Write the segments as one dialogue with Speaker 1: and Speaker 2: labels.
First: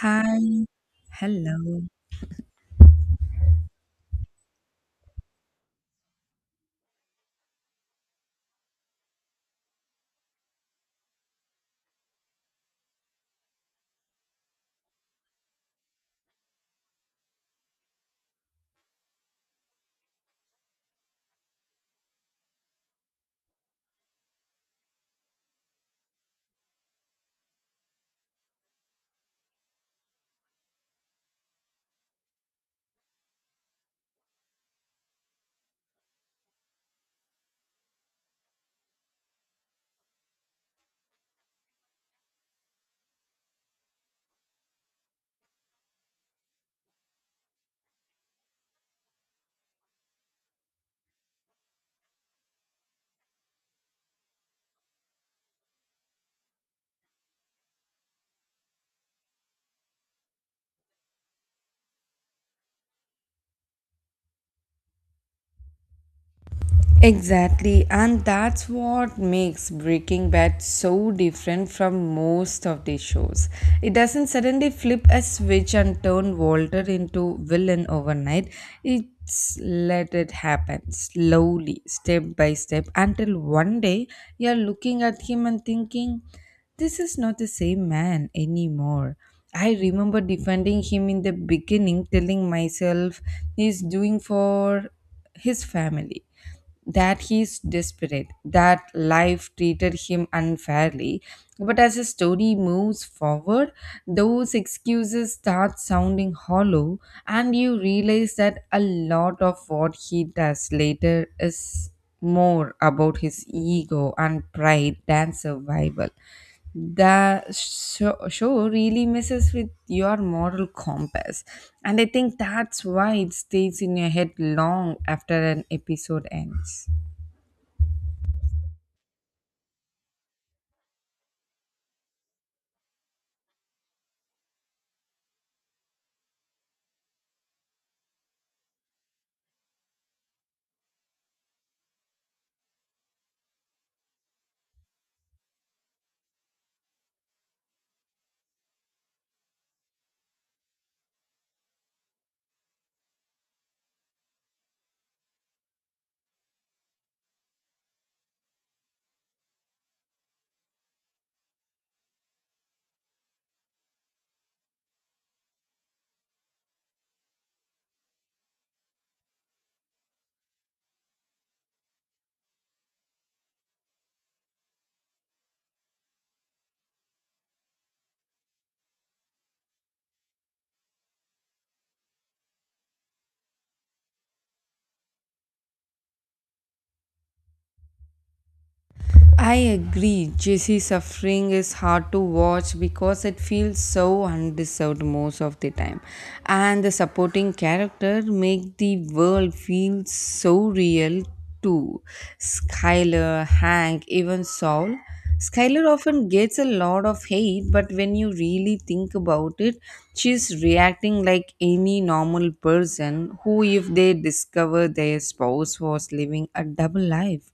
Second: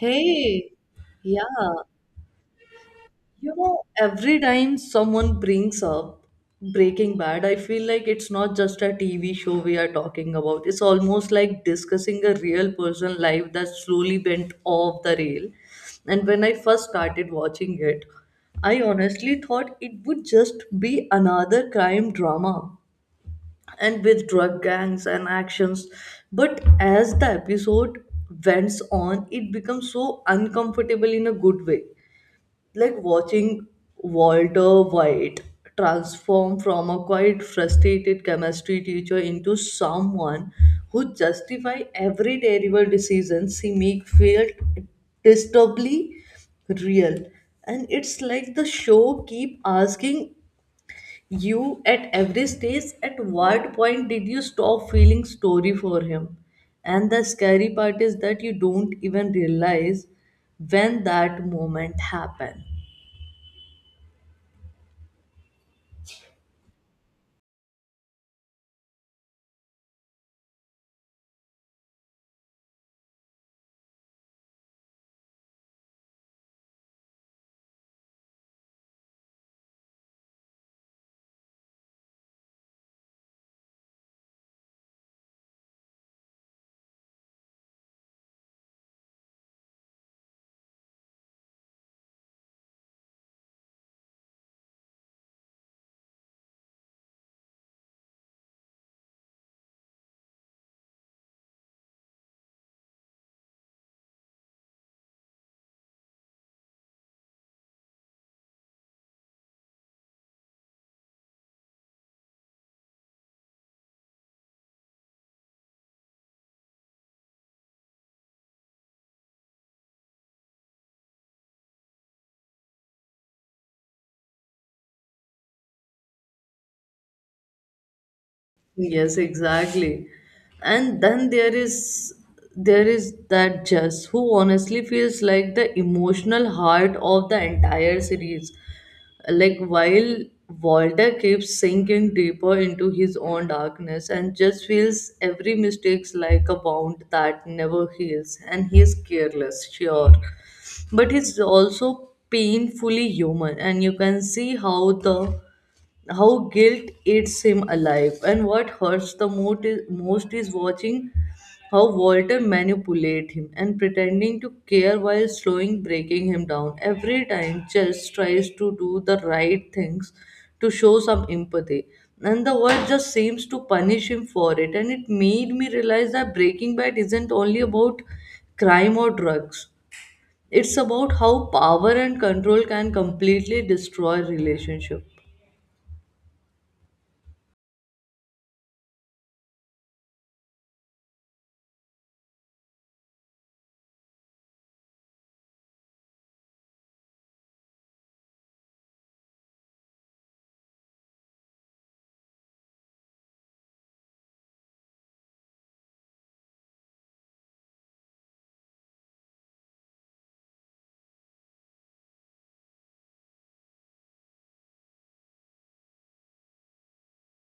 Speaker 1: Hi,
Speaker 2: yeah,
Speaker 1: hello.
Speaker 2: you know, every time someone brings up Breaking Bad, I feel like it's not just a TV show we are talking about. It's almost like discussing a real person life that slowly went off the rail. And when I first started watching it, I honestly thought it would just be another crime drama and with drug gangs and actions. But as the episode went on, it becomes so uncomfortable in a good way. Like watching Walter White transform from a quite frustrated chemistry teacher into someone who justify every terrible decision she make felt disturbingly real. And it's like the show keep asking you at every stage, at what point did you stop feeling story for him? And the scary part is that you don't even realize when that moment happened.
Speaker 1: Exactly, and that's what makes Breaking Bad so different from most of the shows. It doesn't suddenly flip a switch and turn Walter into villain overnight. It's let it happen slowly, step by step, until one day you're looking at him and thinking, this is not the same man anymore. I remember defending him in the beginning, telling myself he's doing for his family that he's desperate, that life treated him unfairly. But as the story moves forward, those excuses start sounding hollow, and you realize that a lot of what he does later is more about his ego and pride than survival that show really messes with your moral compass, and I think that's why it stays in your head long after an episode ends.
Speaker 2: Yes, exactly. And then there is that Jess who honestly feels like the emotional heart of the entire series. Like while Walter keeps sinking deeper into his own darkness and just feels every mistakes like a wound that never heals and he's careless, sure. But he's also painfully human and you can see how the how guilt eats him alive. And what hurts the most is watching how Walter manipulate him and pretending to care while slowing breaking him down. Every time Chess tries to do the right things to show some empathy. And the world just seems to punish him for it. And it made me realize that Breaking Bad isn't only about crime or drugs. It's about how power and control can completely destroy relationship.
Speaker 1: I agree. Jesse's suffering is hard to watch because it feels so undeserved most of the time. And the supporting character make the world feel so real too. Skyler, Hank, even Saul. Skyler often gets a lot of hate, but when you really think about it, she's reacting like any normal person who, if they discover their spouse was living a double life.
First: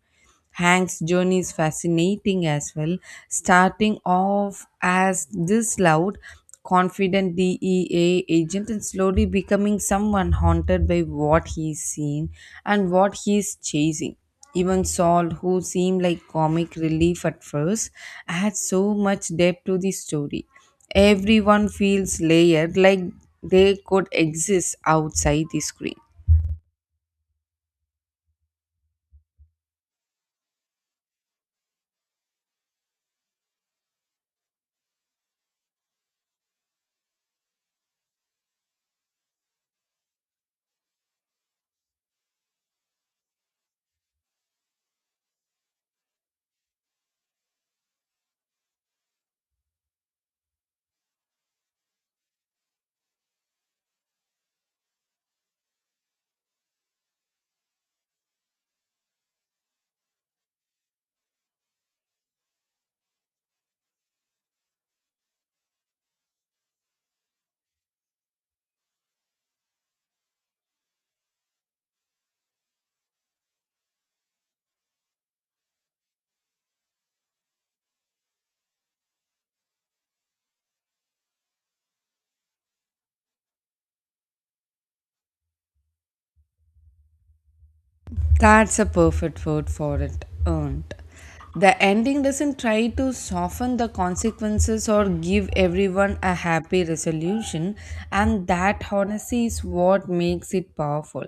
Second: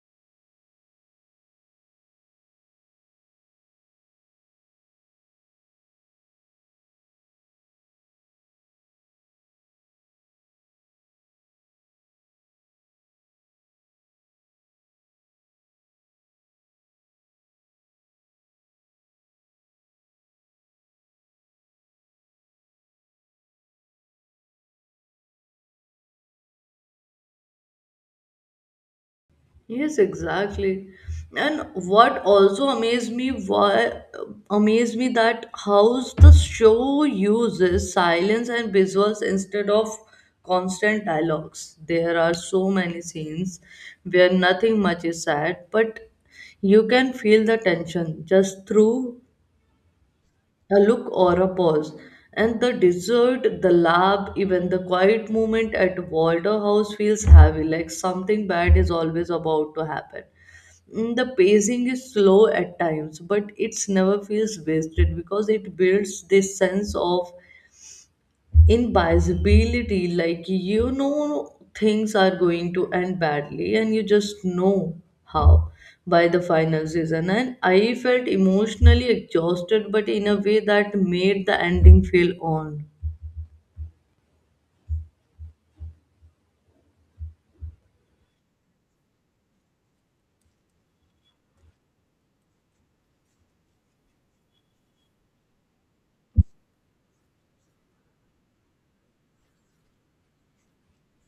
Speaker 1: Hank's journey is fascinating as well, starting off as this loud, confident DEA agent and slowly becoming someone haunted by what he's seen and what he's chasing. Even Saul, who seemed like comic relief at first, adds so much depth to the story. Everyone feels layered, like they could exist outside the screen.
Speaker 2: Yes, exactly. And what also amazed me that how the show uses silence and visuals instead of constant dialogues. There are so many scenes where nothing much is said, but you can feel the tension just through a look or a pause. And the desert, the lab, even the quiet moment at Walter House feels heavy, like something bad is always about to happen. The pacing is slow at times, but it's never feels wasted because it builds this sense of invincibility. Like you know things are going to end badly, and you just know how by the final season. And I felt emotionally exhausted, but in a way that made the ending feel earned.
Speaker 1: That's a perfect word for it, earned. The ending doesn't try to soften the consequences or give everyone a happy resolution, and that honesty is what makes it powerful.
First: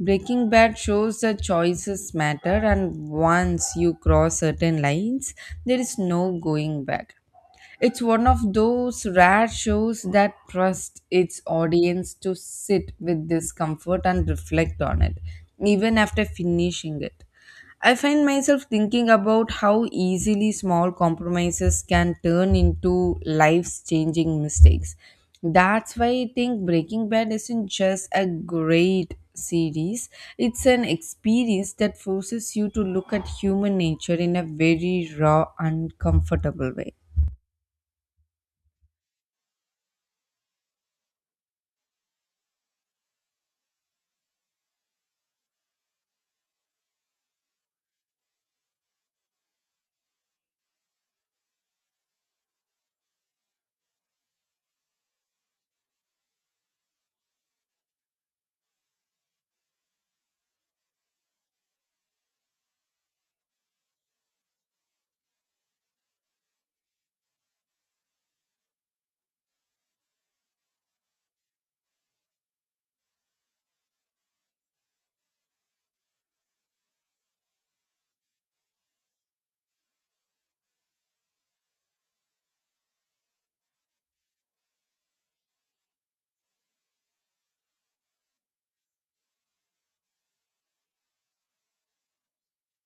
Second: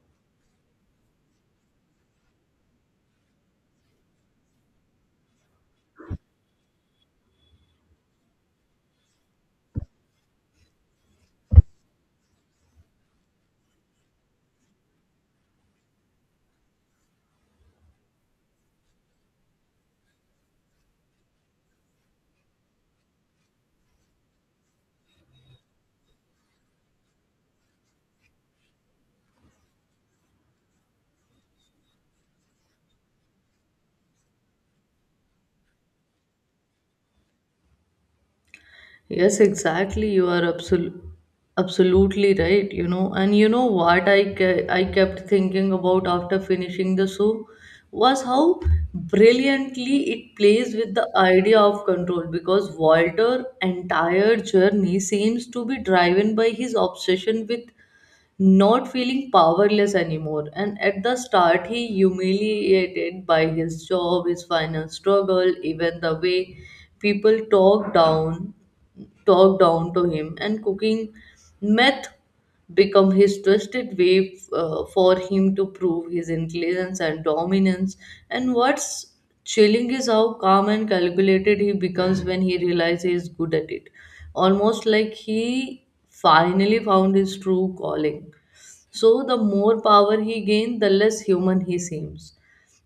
Speaker 1: Breaking Bad shows that choices matter, and once you cross certain lines, there is no going back. It's one of those rare shows that trusts its audience to sit with discomfort and reflect on it, even after finishing it. I find myself thinking about how easily small compromises can turn into life's changing mistakes. That's why I think Breaking Bad isn't just a great series, it's an experience that forces you to look at human nature in a very raw, uncomfortable way.
Speaker 2: Yes, exactly. You are absolutely right. You know, and you know what I kept thinking about after finishing the show was how brilliantly it plays with the idea of control because Walter' entire journey seems to be driven by his obsession with not feeling powerless anymore. And at the start, he humiliated by his job, his final struggle, even the way people talk down, talk down to him. And cooking meth become his twisted way for him to prove his intelligence and dominance. And what's chilling is how calm and calculated he becomes when he realizes he's good at it. Almost like he finally found his true calling. So, the more power he gained, the less human he seems.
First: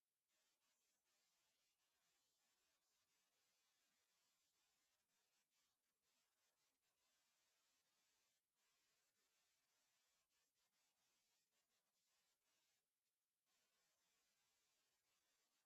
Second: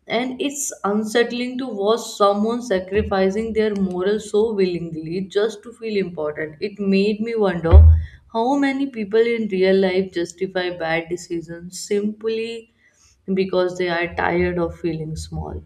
Speaker 2: And it's unsettling to watch someone sacrificing their morals so willingly just to feel important. It made me wonder how many people in real life justify bad decisions simply because they are tired of feeling small.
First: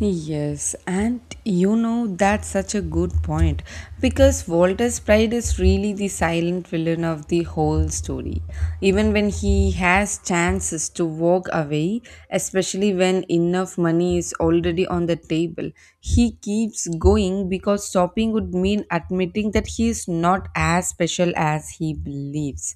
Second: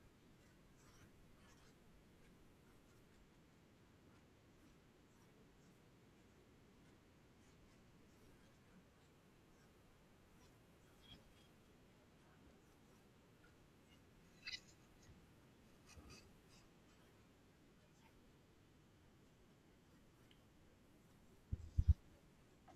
Speaker 1: Yes, and you know that's such a good point because Walter's pride is really the silent villain of the whole story. Even when he has chances to walk away, especially when enough money is already on the table, he keeps going because stopping would mean admitting that he is not as special as he believes.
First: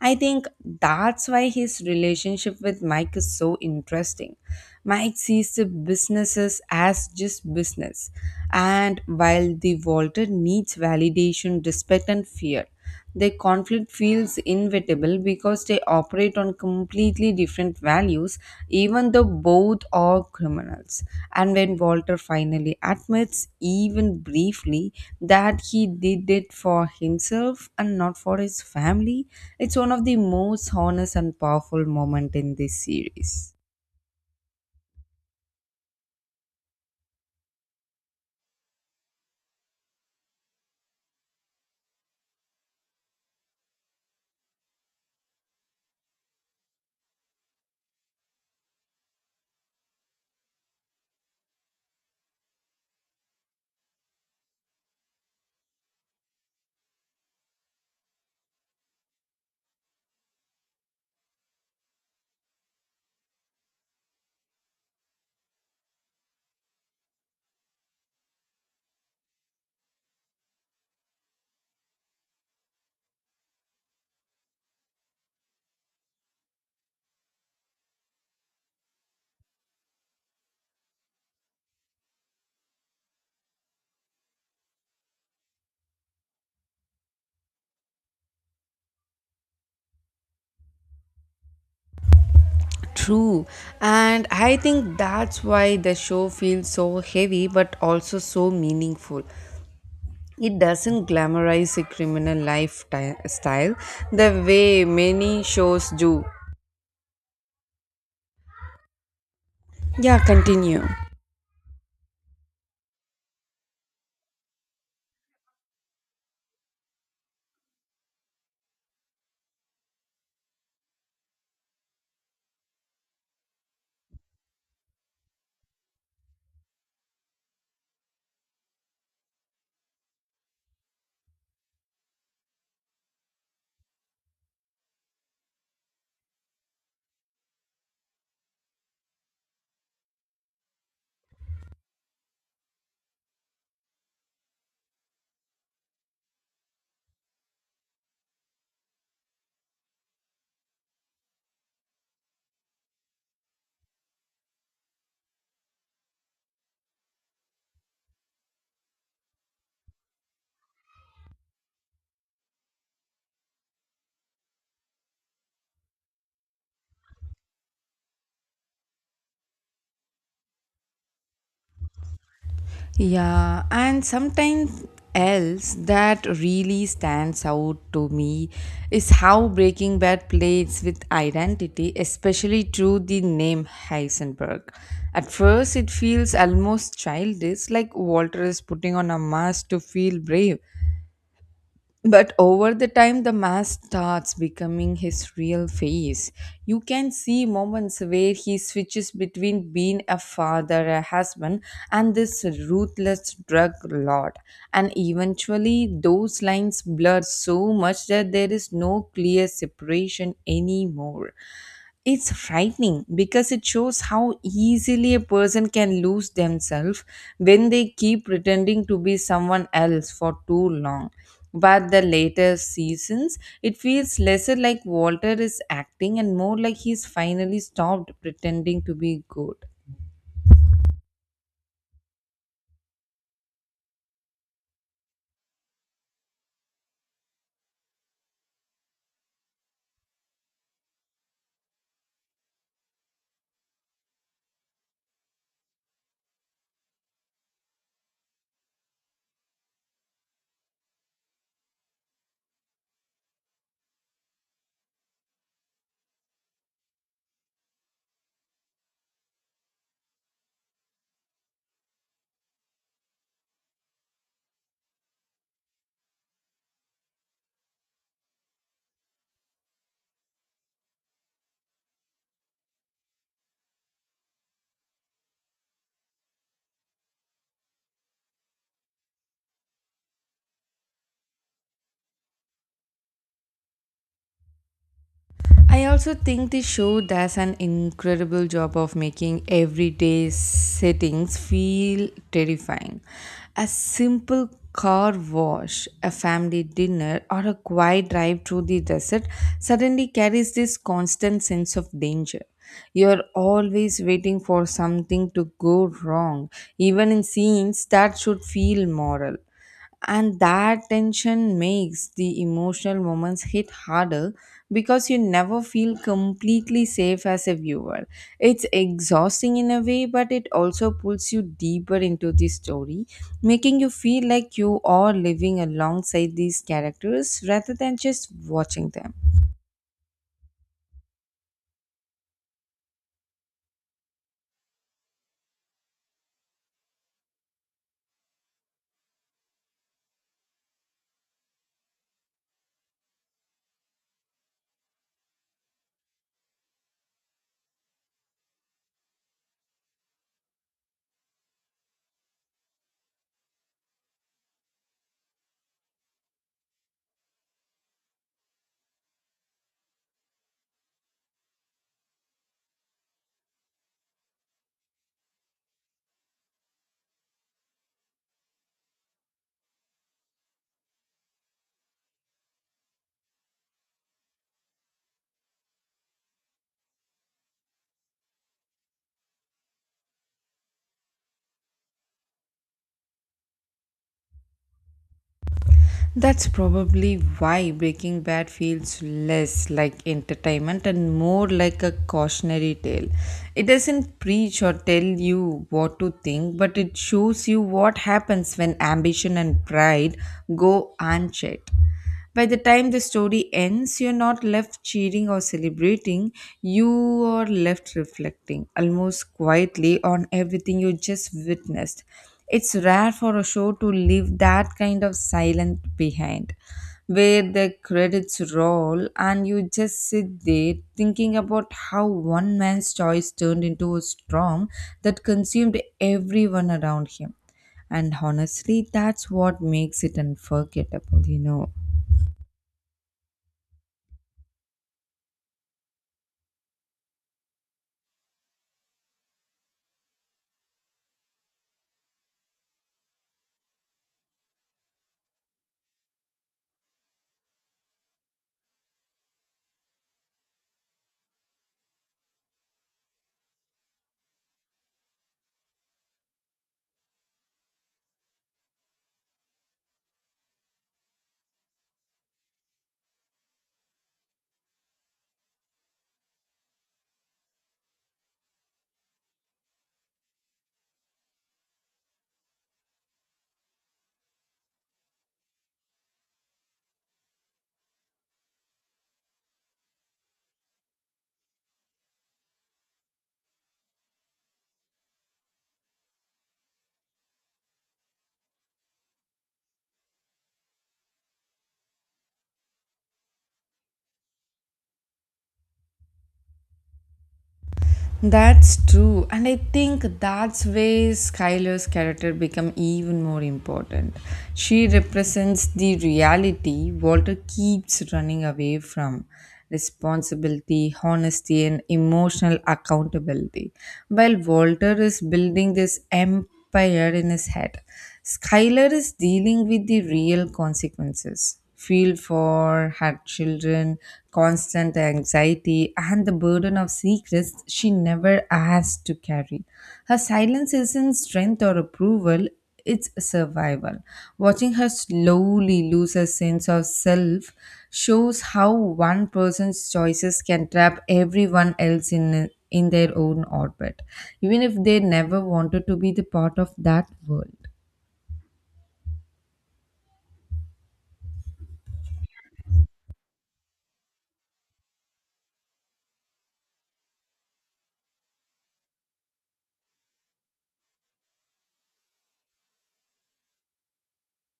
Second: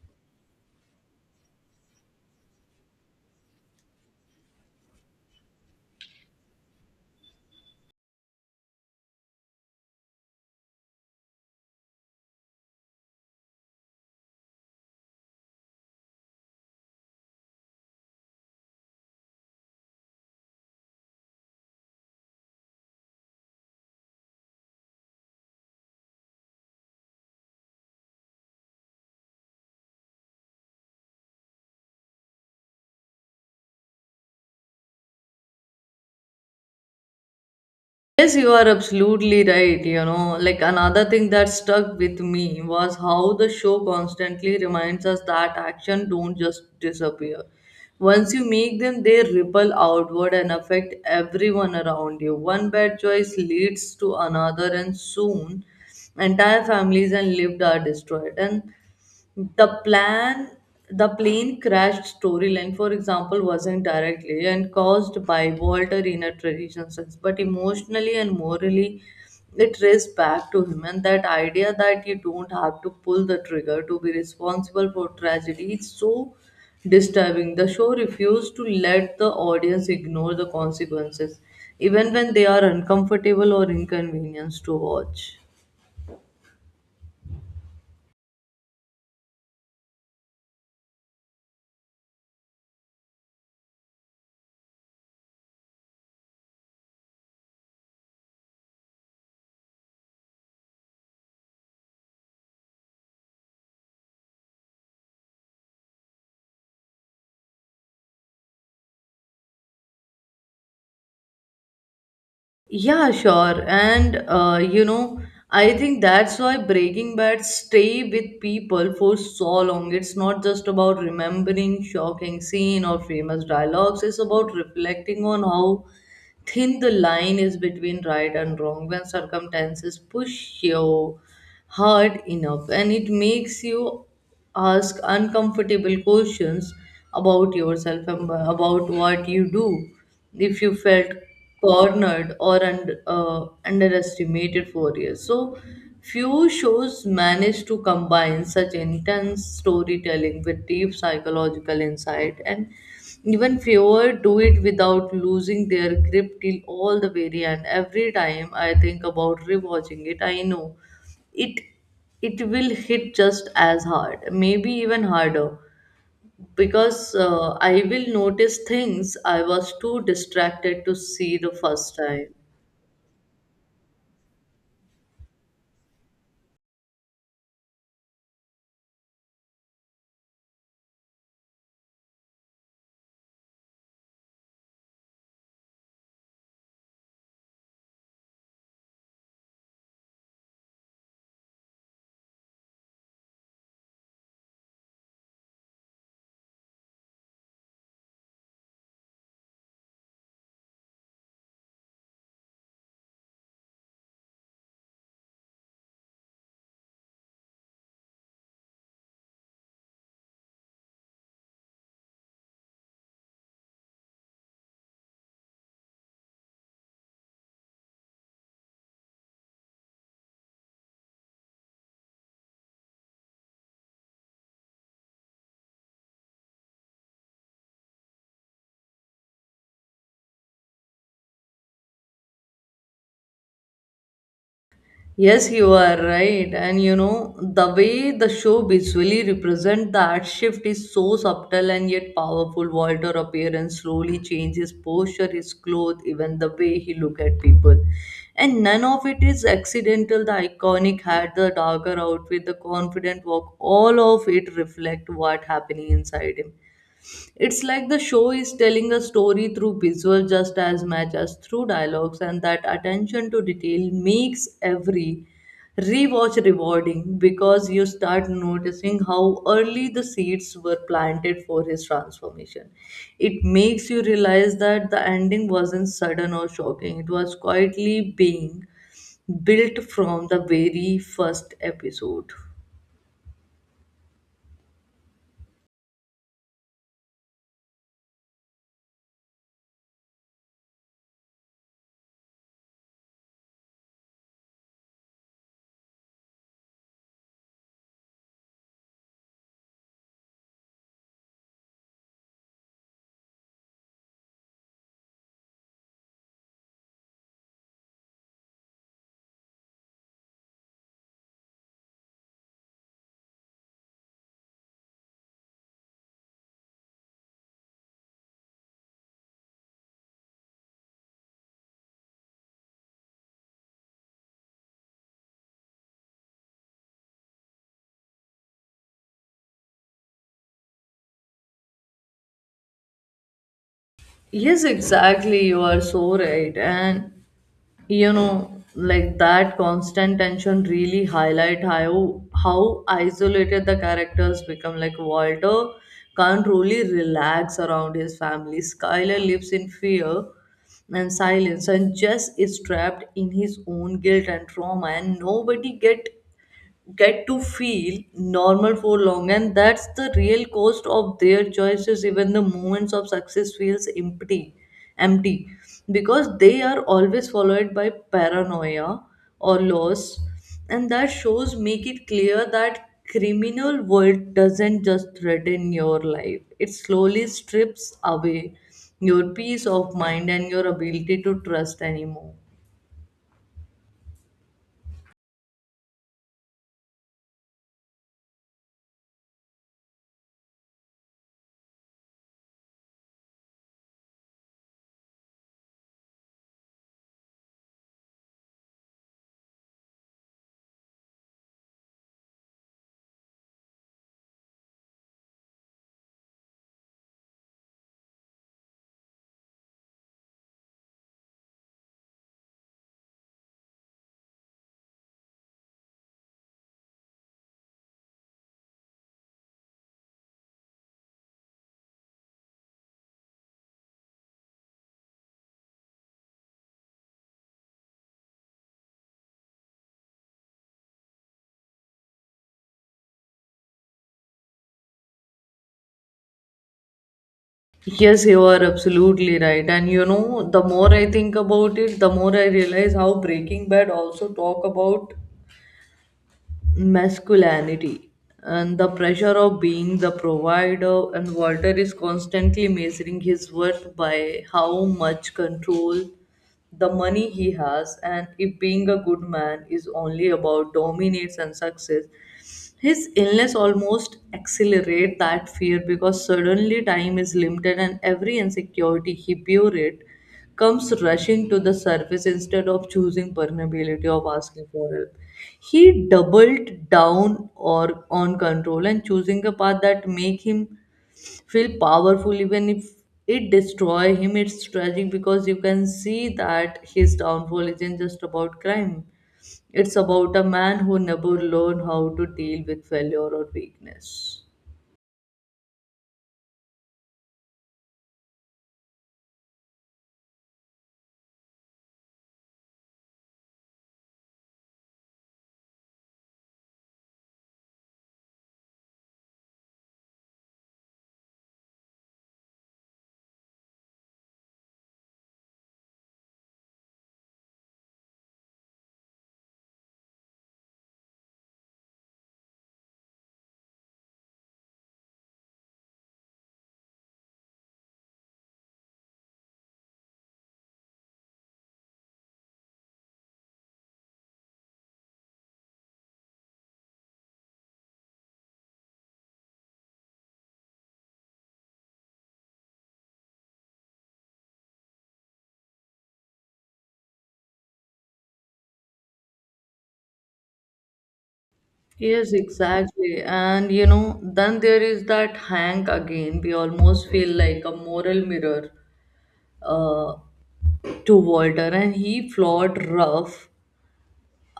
Speaker 1: I think that's why his relationship with Mike is so interesting. Mike sees the businesses as just business, and while the Walter needs validation, respect, and fear, their conflict feels inevitable because they operate on completely different values, even though both are criminals. And when Walter finally admits, even briefly, that he did it for himself and not for his family, it's one of the most honest and powerful moments in this series.
Speaker 2: Yes, you are absolutely right. You know, like another thing that stuck with me was how the show constantly reminds us that action don't just disappear. Once you make them, they ripple outward and affect everyone around you. One bad choice leads to another, and soon entire families and lived are destroyed. And the plan the plane crashed storyline for example wasn't directly and caused by walter in a traditional sense but emotionally and morally it traced back to him. And that idea that you don't have to pull the trigger to be responsible for tragedy is so disturbing. The show refused to let the audience ignore the consequences even when they are uncomfortable or inconvenienced to watch.
Speaker 1: True, and I think that's why the show feels so heavy but also so meaningful. It doesn't glamorize a criminal lifestyle the way many shows do. Yeah, continue.
Speaker 2: Yeah, sure. And you know, I think that's why Breaking Bad stay with people for so long. It's not just about remembering shocking scene or famous dialogues. It's about reflecting on how thin the line is between right and wrong when circumstances push you hard enough and it makes you ask uncomfortable questions about yourself and about what you do if you felt cornered or underestimated for years. So few shows manage to combine such intense storytelling with deep psychological insight and even fewer do it without losing their grip till all the very end. Every time I think about rewatching it I know it it will hit just as hard, maybe even harder because I will notice things I was too distracted to see the first time.
Speaker 1: Yeah, and sometimes else that really stands out to me is how Breaking Bad plays with identity, especially through the name Heisenberg. At first, it feels almost childish, like Walter is putting on a mask to feel brave. But over the time, the mask starts becoming his real face. You can see moments where he switches between being a father, a husband, and this ruthless drug lord. And eventually, those lines blur so much that there is no clear separation anymore. It's frightening because it shows how easily a person can lose themselves when they keep pretending to be someone else for too long. But the later seasons, it feels lesser like Walter is acting and more like he's finally stopped pretending to be good.
Speaker 2: Yes, you are right. And you know, the way the show visually represents that shift is so subtle and yet powerful. Walter appearance slowly changes posture, his clothes, even the way he look at people. And none of it is accidental. The iconic hat, the darker outfit, the confident walk, all of it reflect what happening inside him. It's like the show is telling a story through visuals just as much as through dialogues, and that attention to detail makes every rewatch rewarding because you start noticing how early the seeds were planted for his transformation. It makes you realize that the ending wasn't sudden or shocking, it was quietly being built from the very first episode.
Speaker 1: I also think the show does an incredible job of making everyday settings feel terrifying. A simple car wash, a family dinner, or a quiet drive through the desert suddenly carries this constant sense of danger. You're always waiting for something to go wrong, even in scenes that should feel moral, and that tension makes the emotional moments hit harder, because you never feel completely safe as a viewer. It's exhausting in a way, but it also pulls you deeper into the story, making you feel like you are living alongside these characters rather than just watching them.
Speaker 2: Yes, exactly. You are so right. And you know like that constant tension really highlight how isolated the characters become. Like walter can't really relax around his family. Skyler lives in fear and silence and jess is trapped in his own guilt and trauma and nobody get to feel normal for long. And that's the real cost of their choices. Even the moments of success feels empty because they are always followed by paranoia or loss. And that shows make it clear that criminal world doesn't just threaten your life, it slowly strips away your peace of mind and your ability to trust anymore.
Speaker 1: That's probably why Breaking Bad feels less like entertainment and more like a cautionary tale. It doesn't preach or tell you what to think, but it shows you what happens when ambition and pride go unchecked. By the time the story ends, you're not left cheering or celebrating, you are left reflecting almost quietly on everything you just witnessed. It's rare for a show to leave that kind of silence behind, where the credits roll and you just sit there thinking about how one man's choice turned into a storm that consumed everyone around him. And honestly, that's what makes it unforgettable.
Speaker 2: Yes, you are absolutely right. And you know, the more I think about it, the more I realize how Breaking Bad also talk about masculinity and the pressure of being the provider. And Walter is constantly measuring his worth by how much control the money he has and if being a good man is only about dominance and success. His illness almost accelerated that fear because suddenly time is limited and every insecurity he buried comes rushing to the surface instead of choosing permeability of asking for help. He doubled down or on control and choosing a path that make him feel powerful even if it destroy him. It's tragic because you can see that his downfall isn't just about crime, it's about a man who never learned how to deal with failure or weakness.
Speaker 1: That's true, and I think that's where Skylar's character become even more important. She represents the reality Walter keeps running away from responsibility, honesty, and emotional accountability. While Walter is building this empire in his head, Skylar is dealing with the real consequences feel for her children, constant anxiety, and the burden of secrets she never asked to carry. Her silence isn't strength or approval, it's survival. Watching her slowly lose her sense of self shows how one person's choices can trap everyone else in their own orbit, even if they never wanted to be the part of that world.
Speaker 2: Yes, exactly. And you know, then there is that Hank again. We almost feel like a moral mirror uh, to Walter, and he flawed rough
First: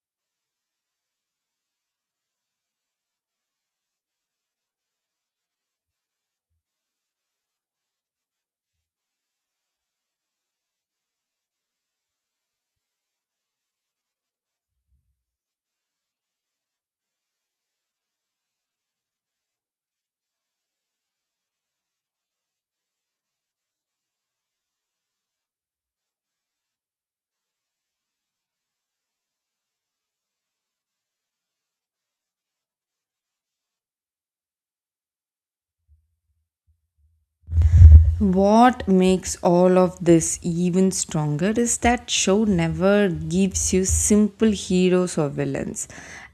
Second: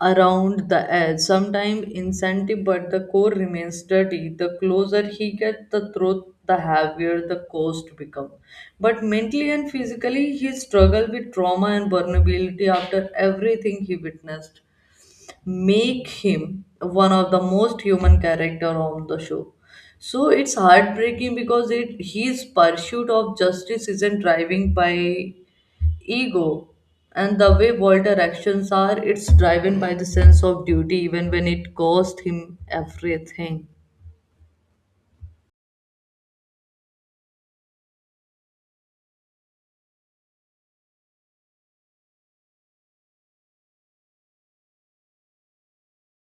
Speaker 2: around the edge, sometimes incentive, but the core remains dirty. The closer he gets the truth, the heavier the cost becomes. But mentally and physically, he struggled with trauma and vulnerability after everything he witnessed, make him one of the most human character on the show. So it's heartbreaking because it his pursuit of justice isn't driving by ego and the way Walter's actions are, it's driven by the sense of duty even when it cost him everything.
Speaker 1: What makes all of this even stronger is that show never gives you simple heroes or villains.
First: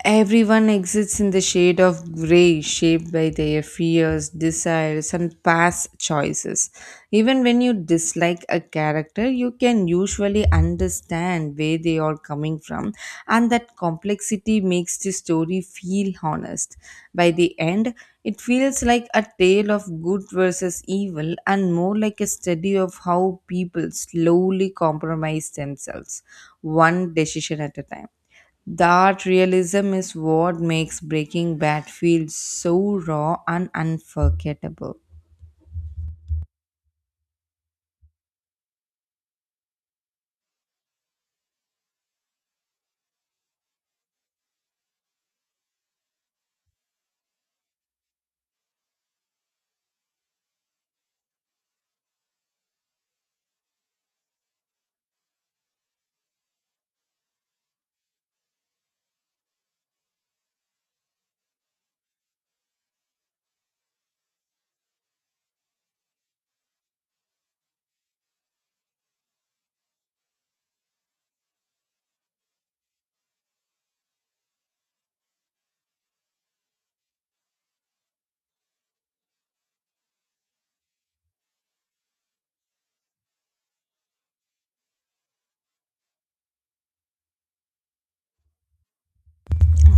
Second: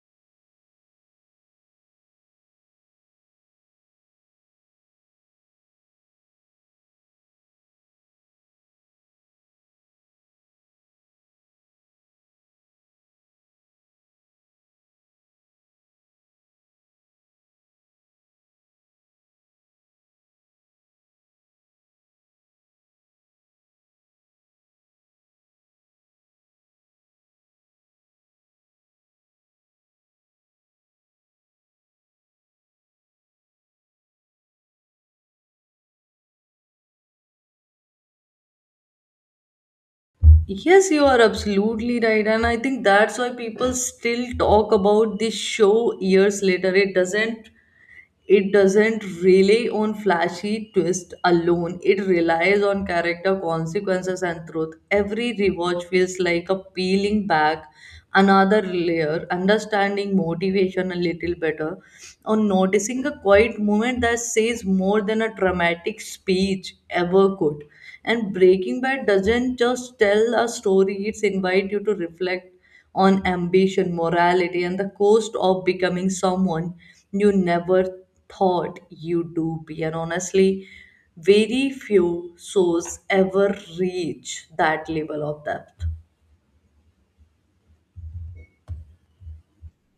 Speaker 1: Everyone exists in the shade of grey, shaped by their fears, desires, and past choices. Even when you dislike a character, you can usually understand where they are coming from, and that complexity makes the story feel honest. By the end, it feels like a tale of good versus evil and more like a study of how people slowly compromise themselves, one decision at a time. That realism is what makes Breaking Bad feel so raw and unforgettable.
Speaker 2: Yes, you are absolutely right, and I think that's why people still talk about this show years later. It doesn't rely on flashy twist alone. It relies on character consequences and truth. Every rewatch feels like a peeling back another layer, understanding motivation a little better or noticing a quiet moment that says more than a dramatic speech ever could. And breaking bad doesn't just tell a story, it's invite you to reflect on ambition, morality, and the cost of becoming someone you never thought you do be. And honestly, very few shows ever reach that level of depth.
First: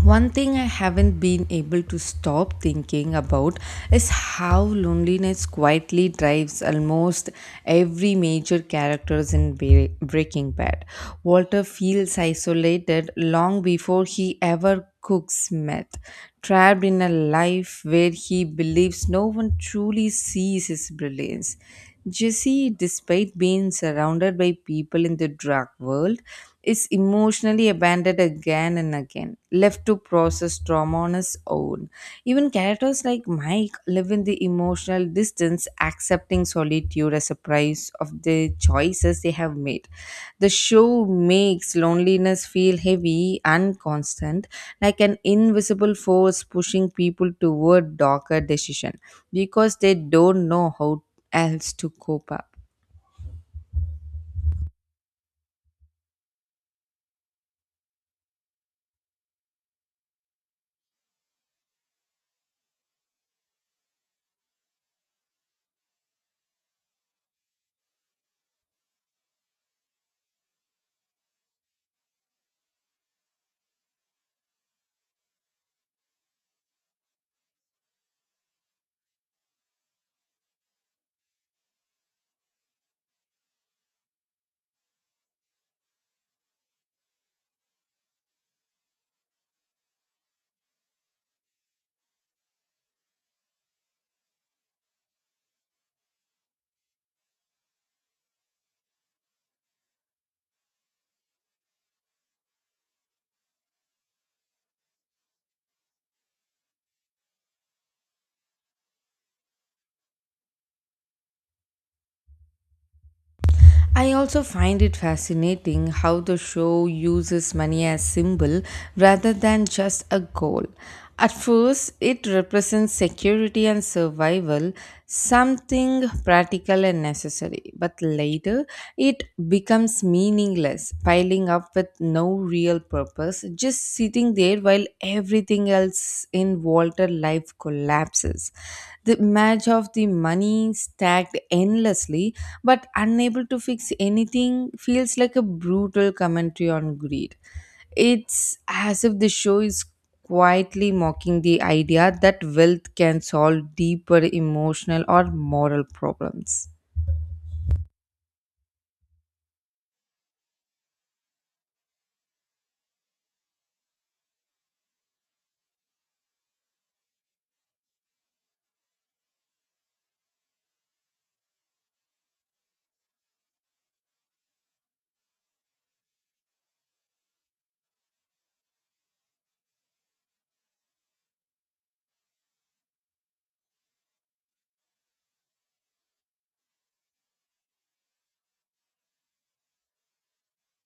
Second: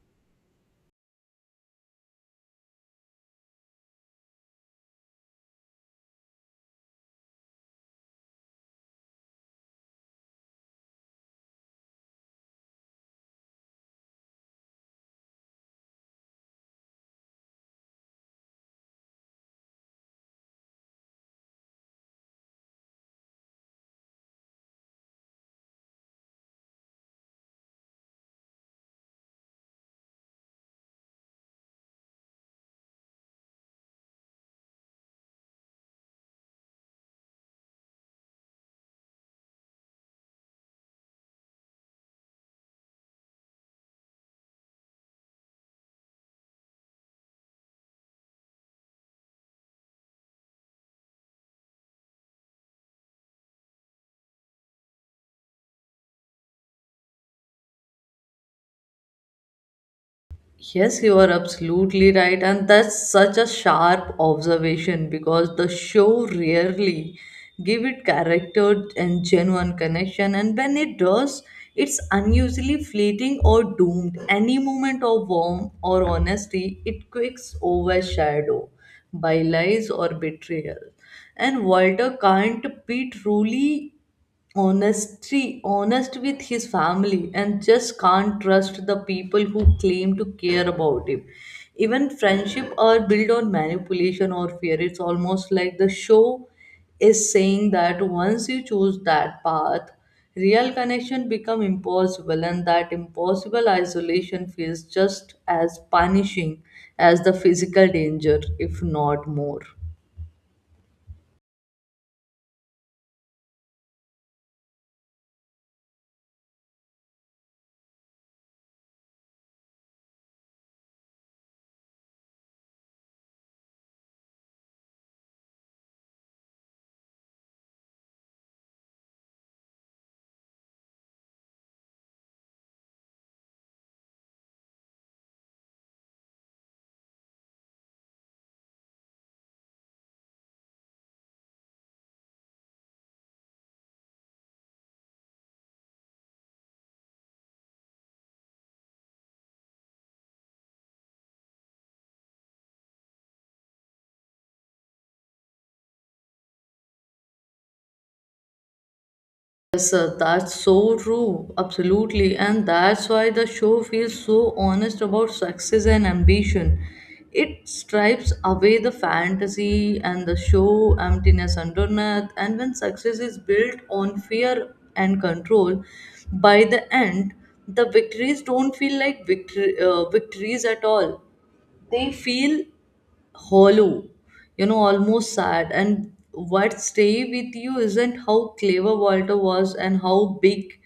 Speaker 1: One thing I haven't been able to stop thinking about is how loneliness quietly drives almost every major characters in Breaking Bad. Walter feels isolated long before he ever cooks meth, trapped in a life where he believes no one truly sees his brilliance. Jesse, despite being surrounded by people in the drug world, is emotionally abandoned again and again, left to process trauma on his own. Even characters like Mike live in the emotional distance, accepting solitude as a price of the choices they have made. The show makes loneliness feel heavy and constant, like an invisible force pushing people toward darker decision because they don't know how else to cope up.
Speaker 2: Yes, you are absolutely right, and that's such a sharp observation because the show rarely give it character and genuine connection, and when it does, it's unusually fleeting or doomed. Any moment of warmth or honesty, it quicks overshadowed by lies or betrayal. And Walter can't be truly honestly honest with his family and just can't trust the people who claim to care about him. Even friendship are built on manipulation or fear. It's almost like the show is saying that once you choose that path real connection become impossible and that impossible isolation feels just as punishing as the physical danger if not more.
Speaker 1: I also find it fascinating how the show uses money as symbol rather than just a goal. At first, it represents security and survival, something practical and necessary, but later it becomes meaningless, piling up with no real purpose, just sitting there while everything else in Walter life collapses. The image of the money stacked endlessly but unable to fix anything feels like a brutal commentary on greed. It's as if the show is quietly mocking the idea that wealth can solve deeper emotional or moral problems.
Speaker 2: Yes, sir, that's so true. Absolutely. And that's why the show feels so honest about success and ambition. It stripes away the fantasy and the show emptiness underneath. And when success is built on fear and control, by the end, the victories don't feel like victories at all. They feel hollow, you know, almost sad. And what stay with you isn't how clever Walter was and how big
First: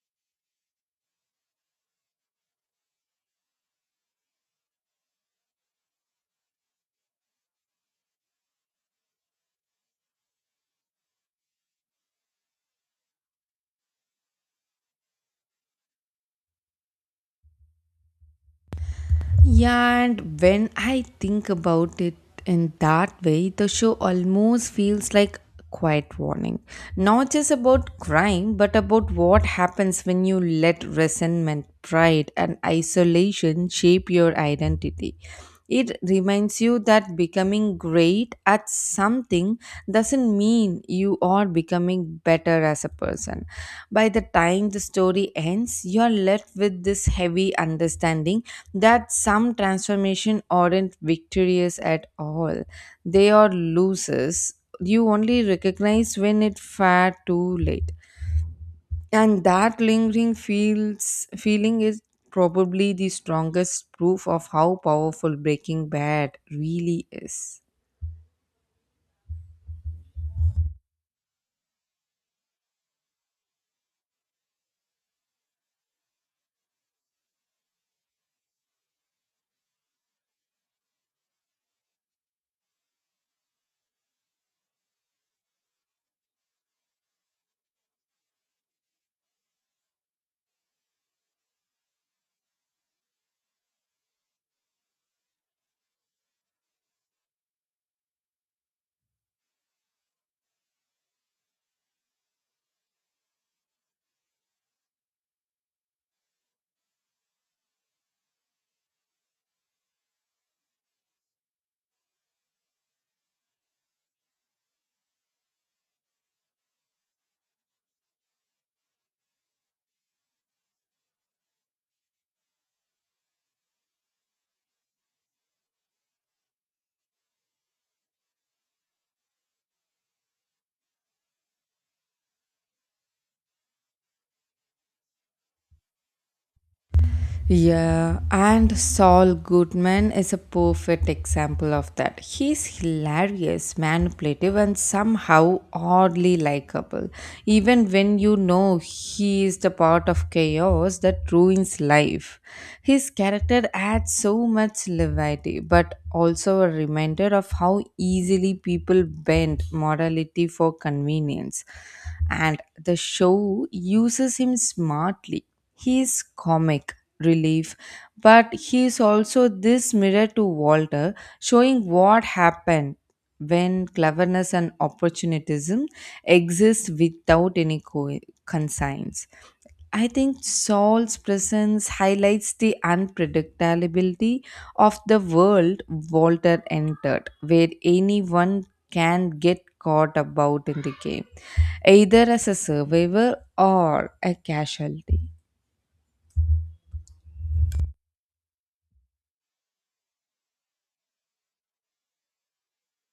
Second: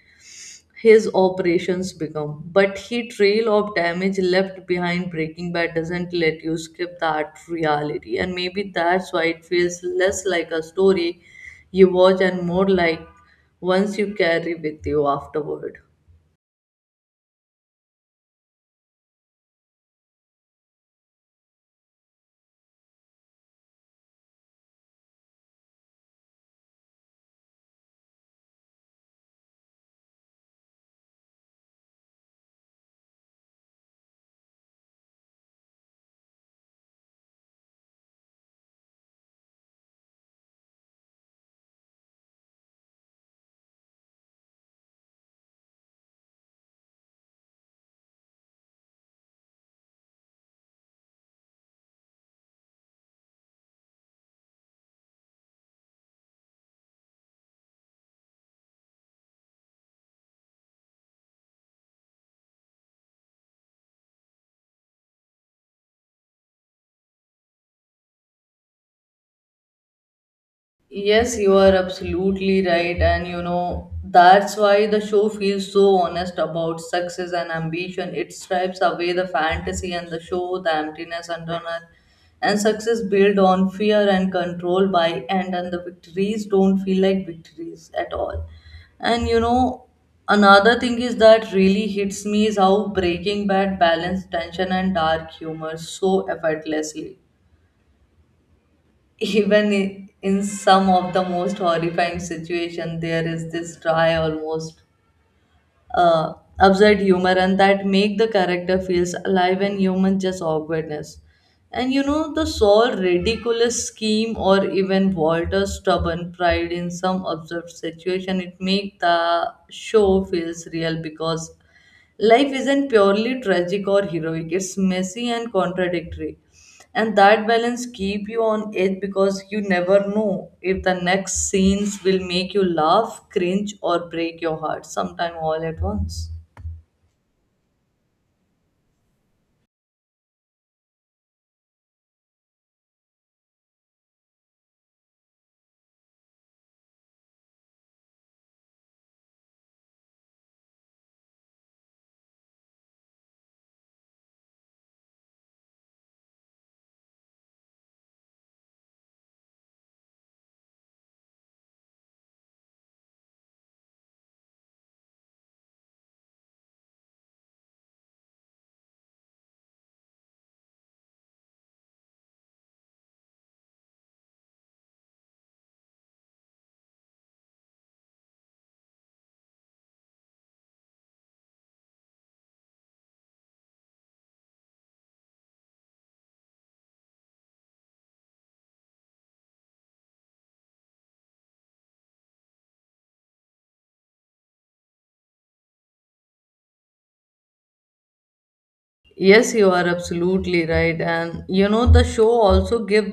Speaker 2: his operations become, but he trail of damage left behind. Breaking Bad doesn't let you skip that reality. And maybe that's why it feels less like a story you watch and more like once you carry with you afterward.
Speaker 1: Yeah, and when I think about it in that way, the show almost feels like quiet warning. Not just about crime, but about what happens when you let resentment, pride, and isolation shape your identity. It reminds you that becoming great at something doesn't mean you are becoming better as a person. By the time the story ends, you are left with this heavy understanding that some transformation aren't victorious at all. They are losers. You only recognize when it's far too late, and that lingering feels feeling is probably the strongest proof of how powerful Breaking Bad really is.
Speaker 2: Yes, you are absolutely right. And you know, that's why the show feels so honest about success and ambition. It stripes away the fantasy and the show, the emptiness underneath, and success built on fear and control by end, and the victories don't feel like victories at all. And you know, another thing is that really hits me is how Breaking Bad balanced tension and dark humor so effortlessly even in some of the most horrifying situations there is this dry almost uh, absurd humor, and that make the character feels alive and human just awkwardness. And you know, the sole ridiculous scheme or even Walter's stubborn pride in some absurd situation, it make the show feels real because life isn't purely tragic or heroic. It's messy and contradictory. And that balance keep you on edge because you never know if the next scenes will make you laugh, cringe or break your heart sometime all at once.
Speaker 1: Yeah, and Saul Goodman is a perfect example of that. He's hilarious, manipulative, and somehow oddly likable, even when you know he is the part of chaos that ruins life. His character adds so much levity, but also a reminder of how easily people bend morality for convenience. And the show uses him smartly. He is comic relief, but he is also this mirror to Walter, showing what happened when cleverness and opportunism exist without any consigns. I think Saul's presence highlights the unpredictability of the world Walter entered, where anyone can get caught about in the game, either as a survivor or a casualty.
Speaker 2: Yes, you are absolutely right. And you know, the show also give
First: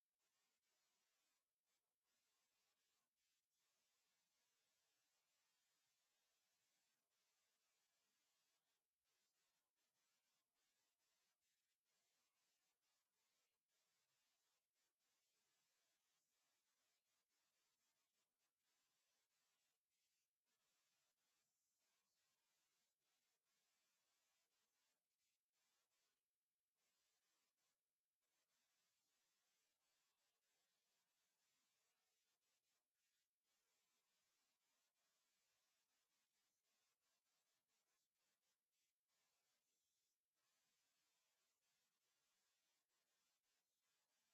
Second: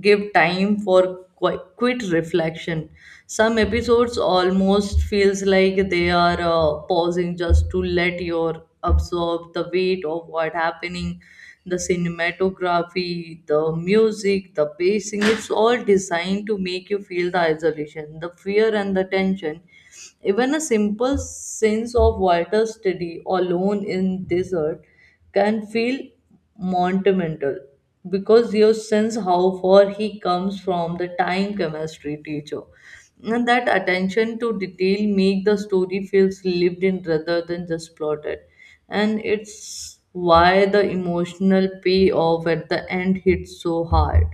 Speaker 2: give time for quit reflection. Some episodes almost feels like they are pausing just to let your absorb the weight of what happening. The cinematography, the music, the pacing, it's all designed to make you feel the isolation, the fear and the tension, even a simple sense of water steady alone in desert can feel monumental because you sense how far he comes from the time chemistry teacher. And that attention to detail make the story feels lived in rather than just plotted. And it's why the emotional payoff at the end hits so hard.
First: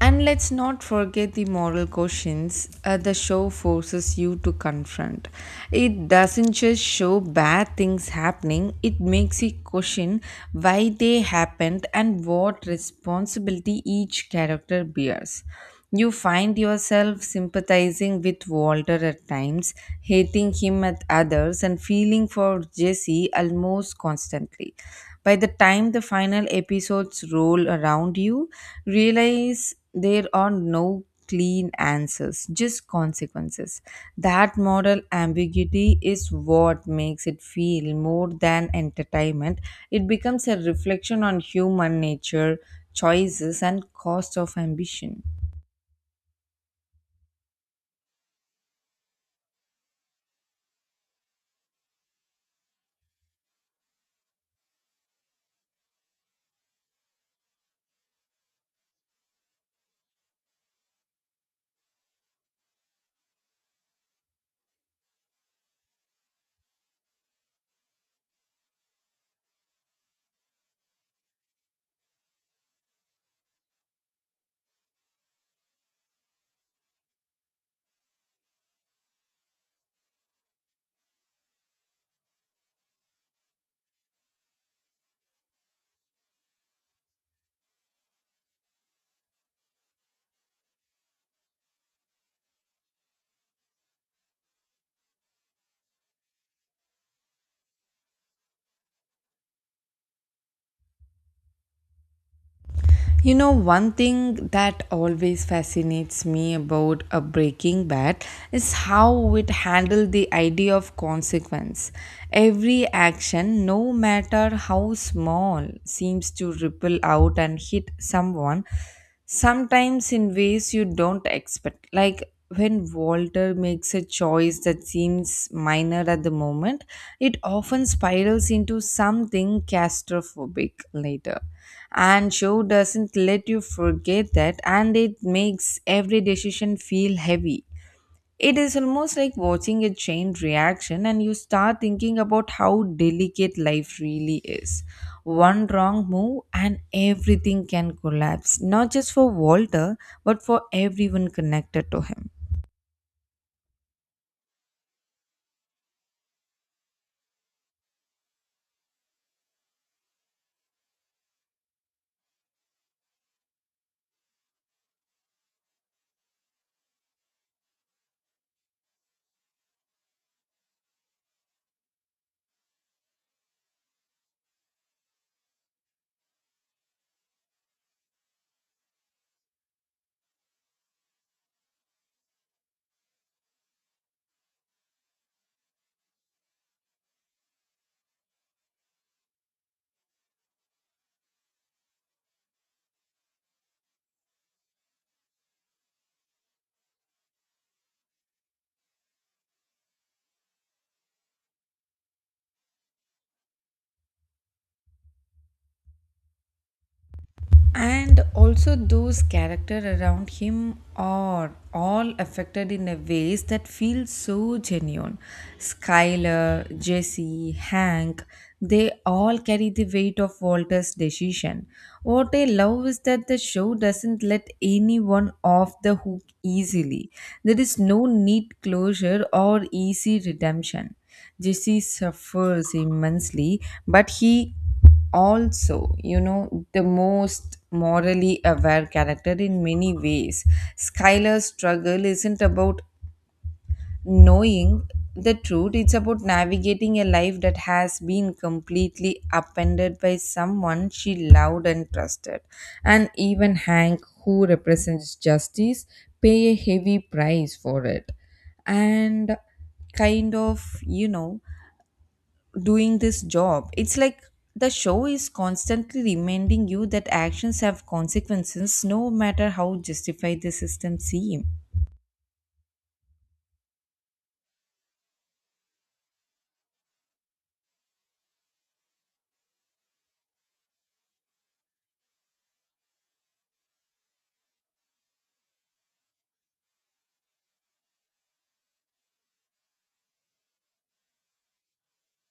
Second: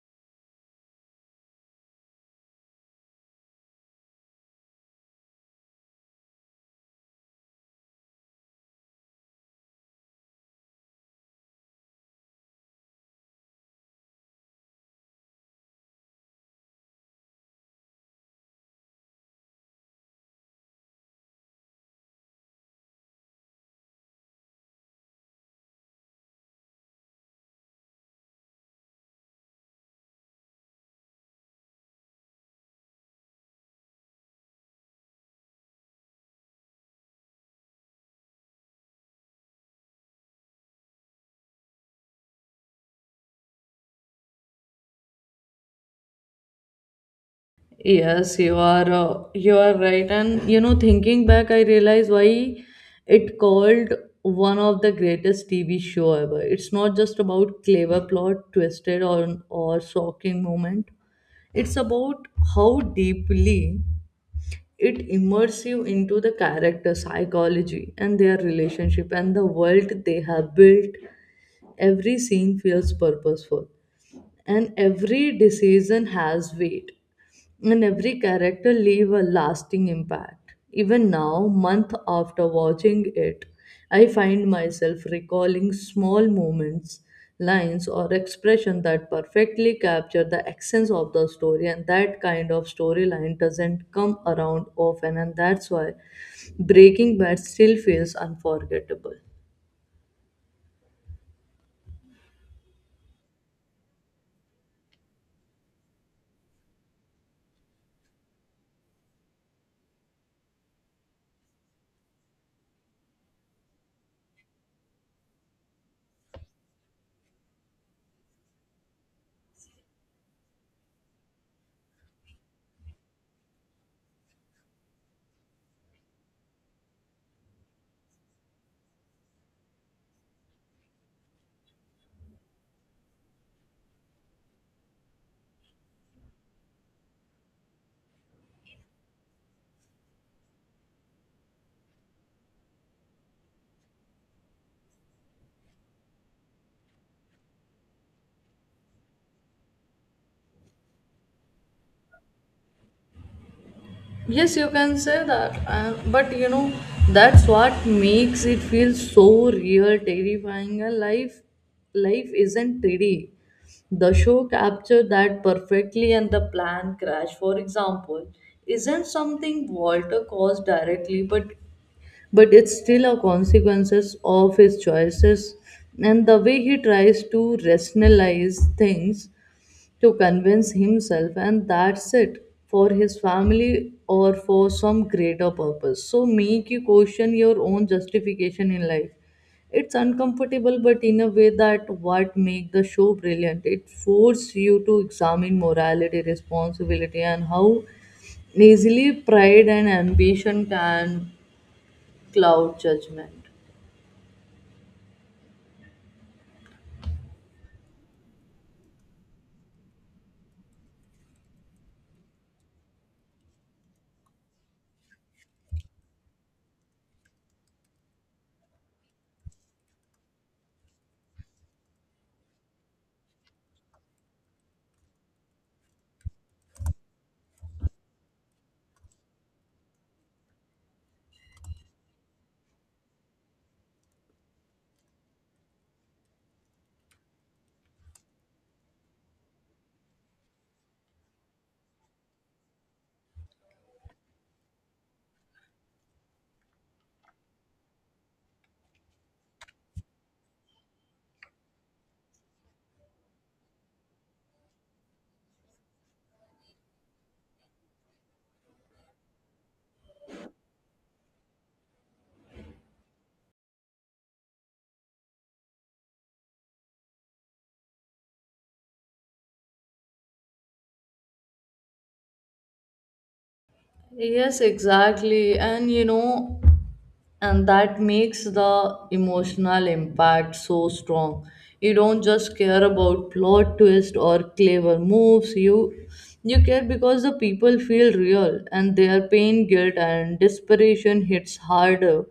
Speaker 1: And let's not forget the moral questions the show forces you to confront. It doesn't just show bad things happening, it makes you question why they happened and what responsibility each character bears. You find yourself sympathizing with Walter at times, hating him at others, and feeling for Jesse almost constantly. By the time the final episodes roll around, you realize there are no clean answers, just consequences. That moral ambiguity is what makes it feel more than entertainment. It becomes a reflection on human nature, choices, and cost of ambition.
Speaker 2: Yes, you are right. And you know, thinking back, I realize why it called one of the greatest TV show ever. It's not just about clever plot, twisted or shocking moment. It's about how deeply it immerses you into the character psychology and their relationship and the world they have built. Every scene feels purposeful and every decision has weight, and every character leave a lasting impact. Even now, month after watching it, I find myself recalling small moments, lines or expression that perfectly capture the essence of the story. And that kind of storyline doesn't come around often, and that's why Breaking Bad still feels unforgettable.
Speaker 1: You know, one thing that always fascinates me about a Breaking Bad is how it handled the idea of consequence. Every action, no matter how small, seems to ripple out and hit someone sometimes in ways you don't expect. Like when Walter makes a choice that seems minor at the moment, it often spirals into something claustrophobic later. And show doesn't let you forget that, and it makes every decision feel heavy. It is almost like watching a chain reaction, and you start thinking about how delicate life really is. One wrong move, and everything can collapse, not just for Walter, but for everyone connected to him.
Speaker 2: Yes, you can say that, but you know that's what makes it feel so real, terrifying. Life isn't pretty. The show captured that perfectly, and the plane crash, for example, isn't something Walter caused directly, but it's still a consequences of his choices, and the way he tries to rationalize things, to convince himself and that's it for his family or for some greater purpose, so make you question your own justification in life. It's uncomfortable, but in a way that what make the show brilliant. It forces you to examine morality, responsibility, and how easily pride and ambition can cloud judgment.
Speaker 1: And also those characters around him are all affected in a ways that feel so genuine. Skyler, Jesse, Hank, they all carry the weight of Walter's decision. What I love is that the show doesn't let anyone off the hook easily. There is no neat closure or easy redemption. Jesse suffers immensely, but he also, the most morally aware character in many ways. Skylar's struggle isn't about knowing the truth. It's about navigating a life that has been completely upended by someone she loved and trusted. And even Hank, who represents justice, pay a heavy price for it. And kind of, doing this job, it's like the show is constantly reminding you that actions have consequences, no matter how justified the system seem.
Speaker 2: Yes, exactly. And you know, and that makes the emotional impact so strong. You don't just care about plot twist or clever moves, you care because the people feel real and their pain, guilt and desperation hits harder.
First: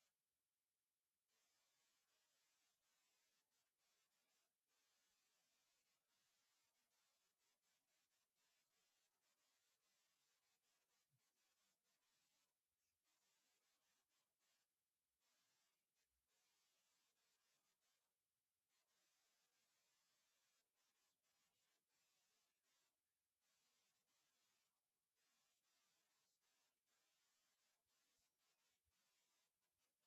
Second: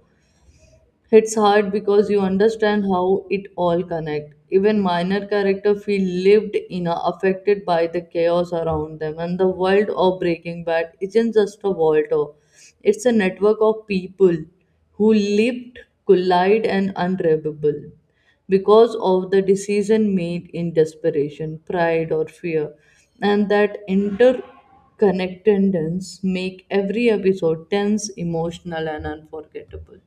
Speaker 2: It's hard because you understand how it all connect. Even minor character feel lived in, affected by the chaos around them. And the world of Breaking Bad isn't just a world. It's a network of people who lived, collide, and unrevivable because of the decision made in desperation, pride, or fear. And that interconnectedness make every episode tense, emotional, and unforgettable.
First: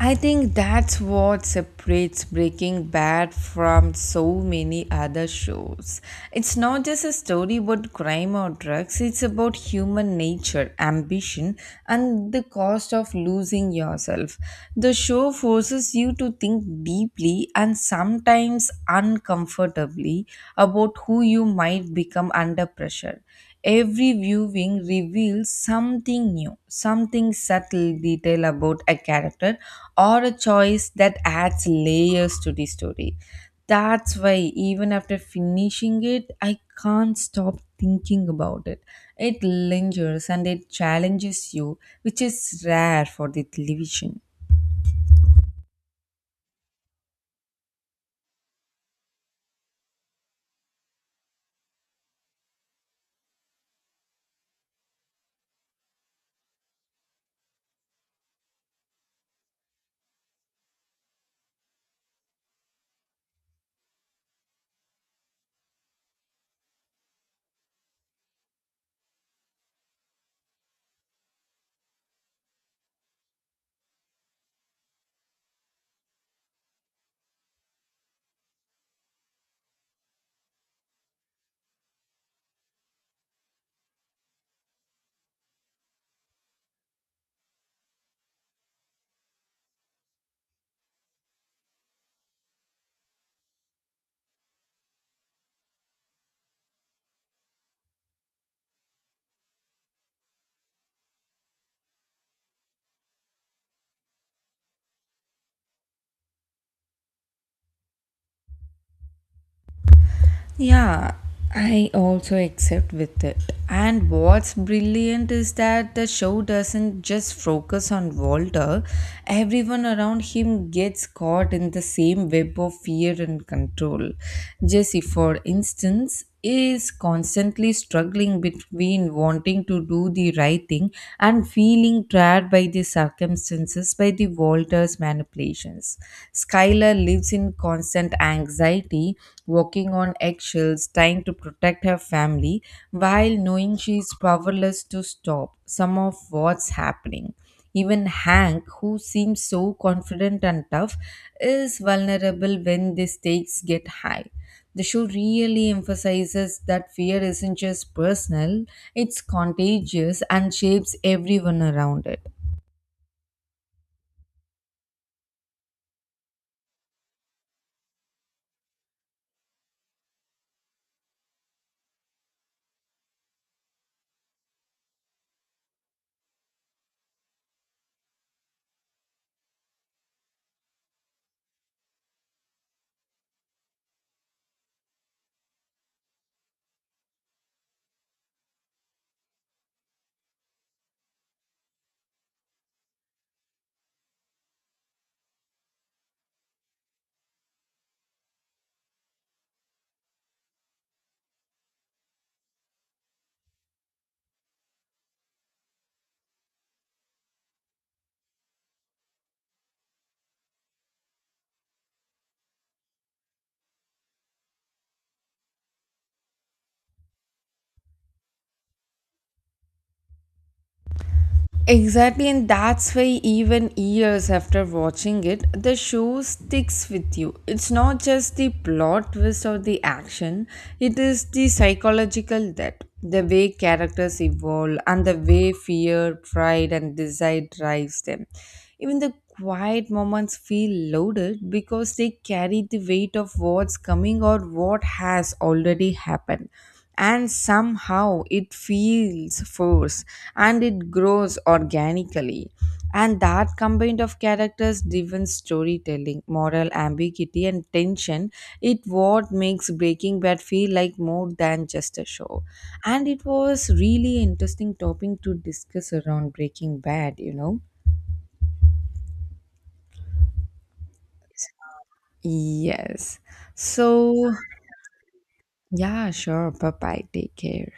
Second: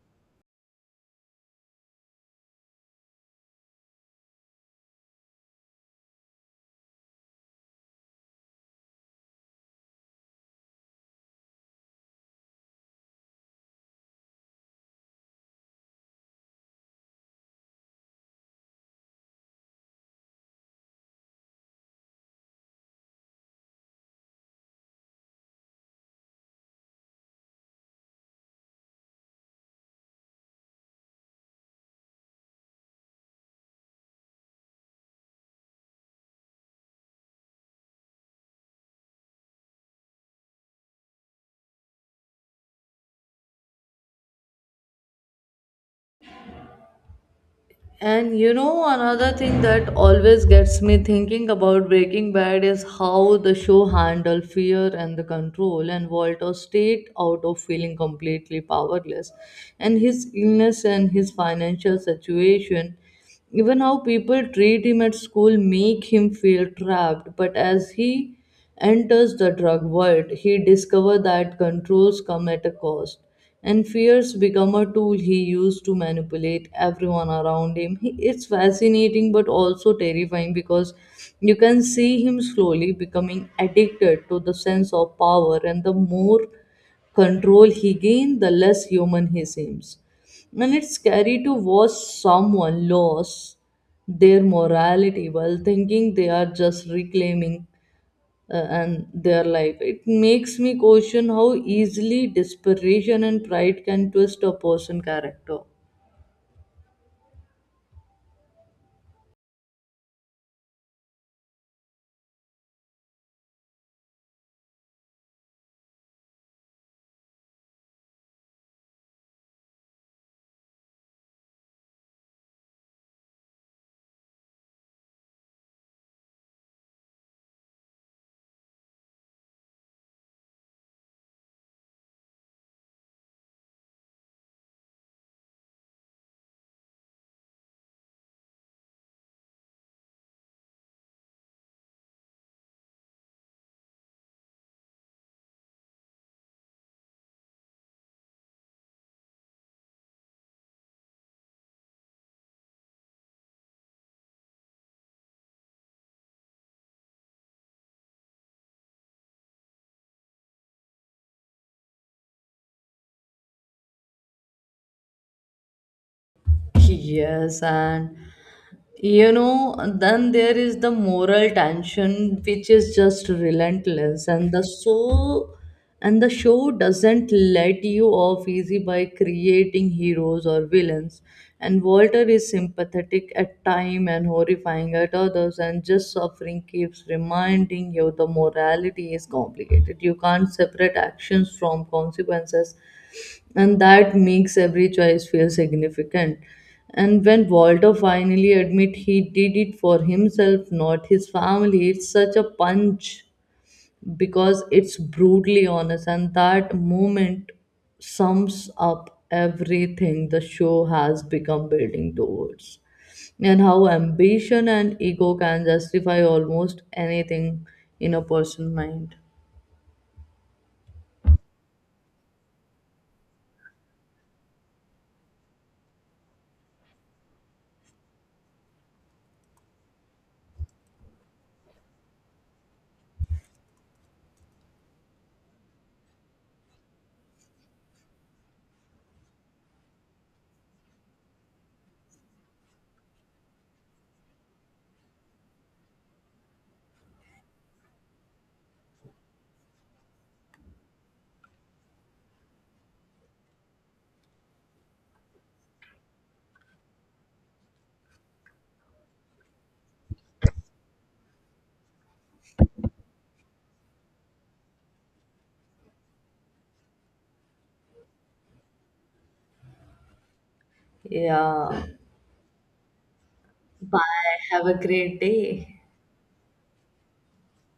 Speaker 1: I think that's what separates Breaking Bad from so many other shows. It's not just a story about crime or drugs, it's about human nature, ambition, and the cost of losing yourself. The show forces you to think deeply and sometimes uncomfortably about who you might become under pressure. Every viewing reveals something new, something subtle detail about a character or a choice that adds layers to the story. That's why, even after finishing it, I can't stop thinking about it. It lingers and it challenges you, which is rare for the television.
Speaker 2: And you know, another thing that always gets me thinking about Breaking Bad is how the show handled fear and the control, and Walter stayed out of feeling completely powerless. And his illness and his financial situation, even how people treat him at school, make him feel trapped, but as he enters the drug world, he discovers that controls come at a cost, and fears become a tool he used to manipulate everyone around him. He, it's fascinating but also terrifying because you can see him slowly becoming addicted to the sense of power, and the more control he gains, the less human he seems. And it's scary to watch someone lose their morality while thinking they are just reclaiming and their life. It makes me question how easily desperation and pride can twist a person's character.
Speaker 1: Yeah, I also accept with it. And what's brilliant is that the show doesn't just focus on Walter, everyone around him gets caught in the same web of fear and control. Jesse, for instance, is constantly struggling between wanting to do the right thing and feeling trapped by the circumstances by the Walter's manipulations. Skylar lives in constant anxiety, walking on eggshells, trying to protect her family while knowing she is powerless to stop some of what's happening. Even Hank, who seems so confident and tough, is vulnerable when the stakes get high. The show really emphasizes that fear isn't just personal, it's contagious and shapes everyone around it.
Speaker 2: Yes, and you know, then there is the moral tension which is just relentless, and the so and the show doesn't let you off easy by creating heroes or villains. And Walter is sympathetic at time and horrifying at others, and just suffering keeps reminding you the morality is complicated. You can't separate actions from consequences, and that makes every choice feel significant. And when Walter finally admit he did it for himself, not his family, it's such a punch because it's brutally honest, and that moment sums up everything the show has become building towards, and how ambition and ego can justify almost anything in a person's mind.
Speaker 1: Exactly, and that's why even years after watching it, the show sticks with you. It's not just the plot twist or the action, it is the psychological depth, the way characters evolve, and the way fear, pride, and desire drives them. Even the quiet moments feel loaded because they carry the weight of what's coming or what has already happened, and somehow it feels forced and it grows organically. And that combined of characters driven storytelling, moral ambiguity and tension, it what makes Breaking Bad feel like more than just a show. And it was really interesting topic to discuss around Breaking Bad, you know?
Speaker 2: Yeah.
Speaker 1: Yes. So,
Speaker 2: Bye. Have a great day.
Speaker 1: yeah, sure. Bye bye, take care.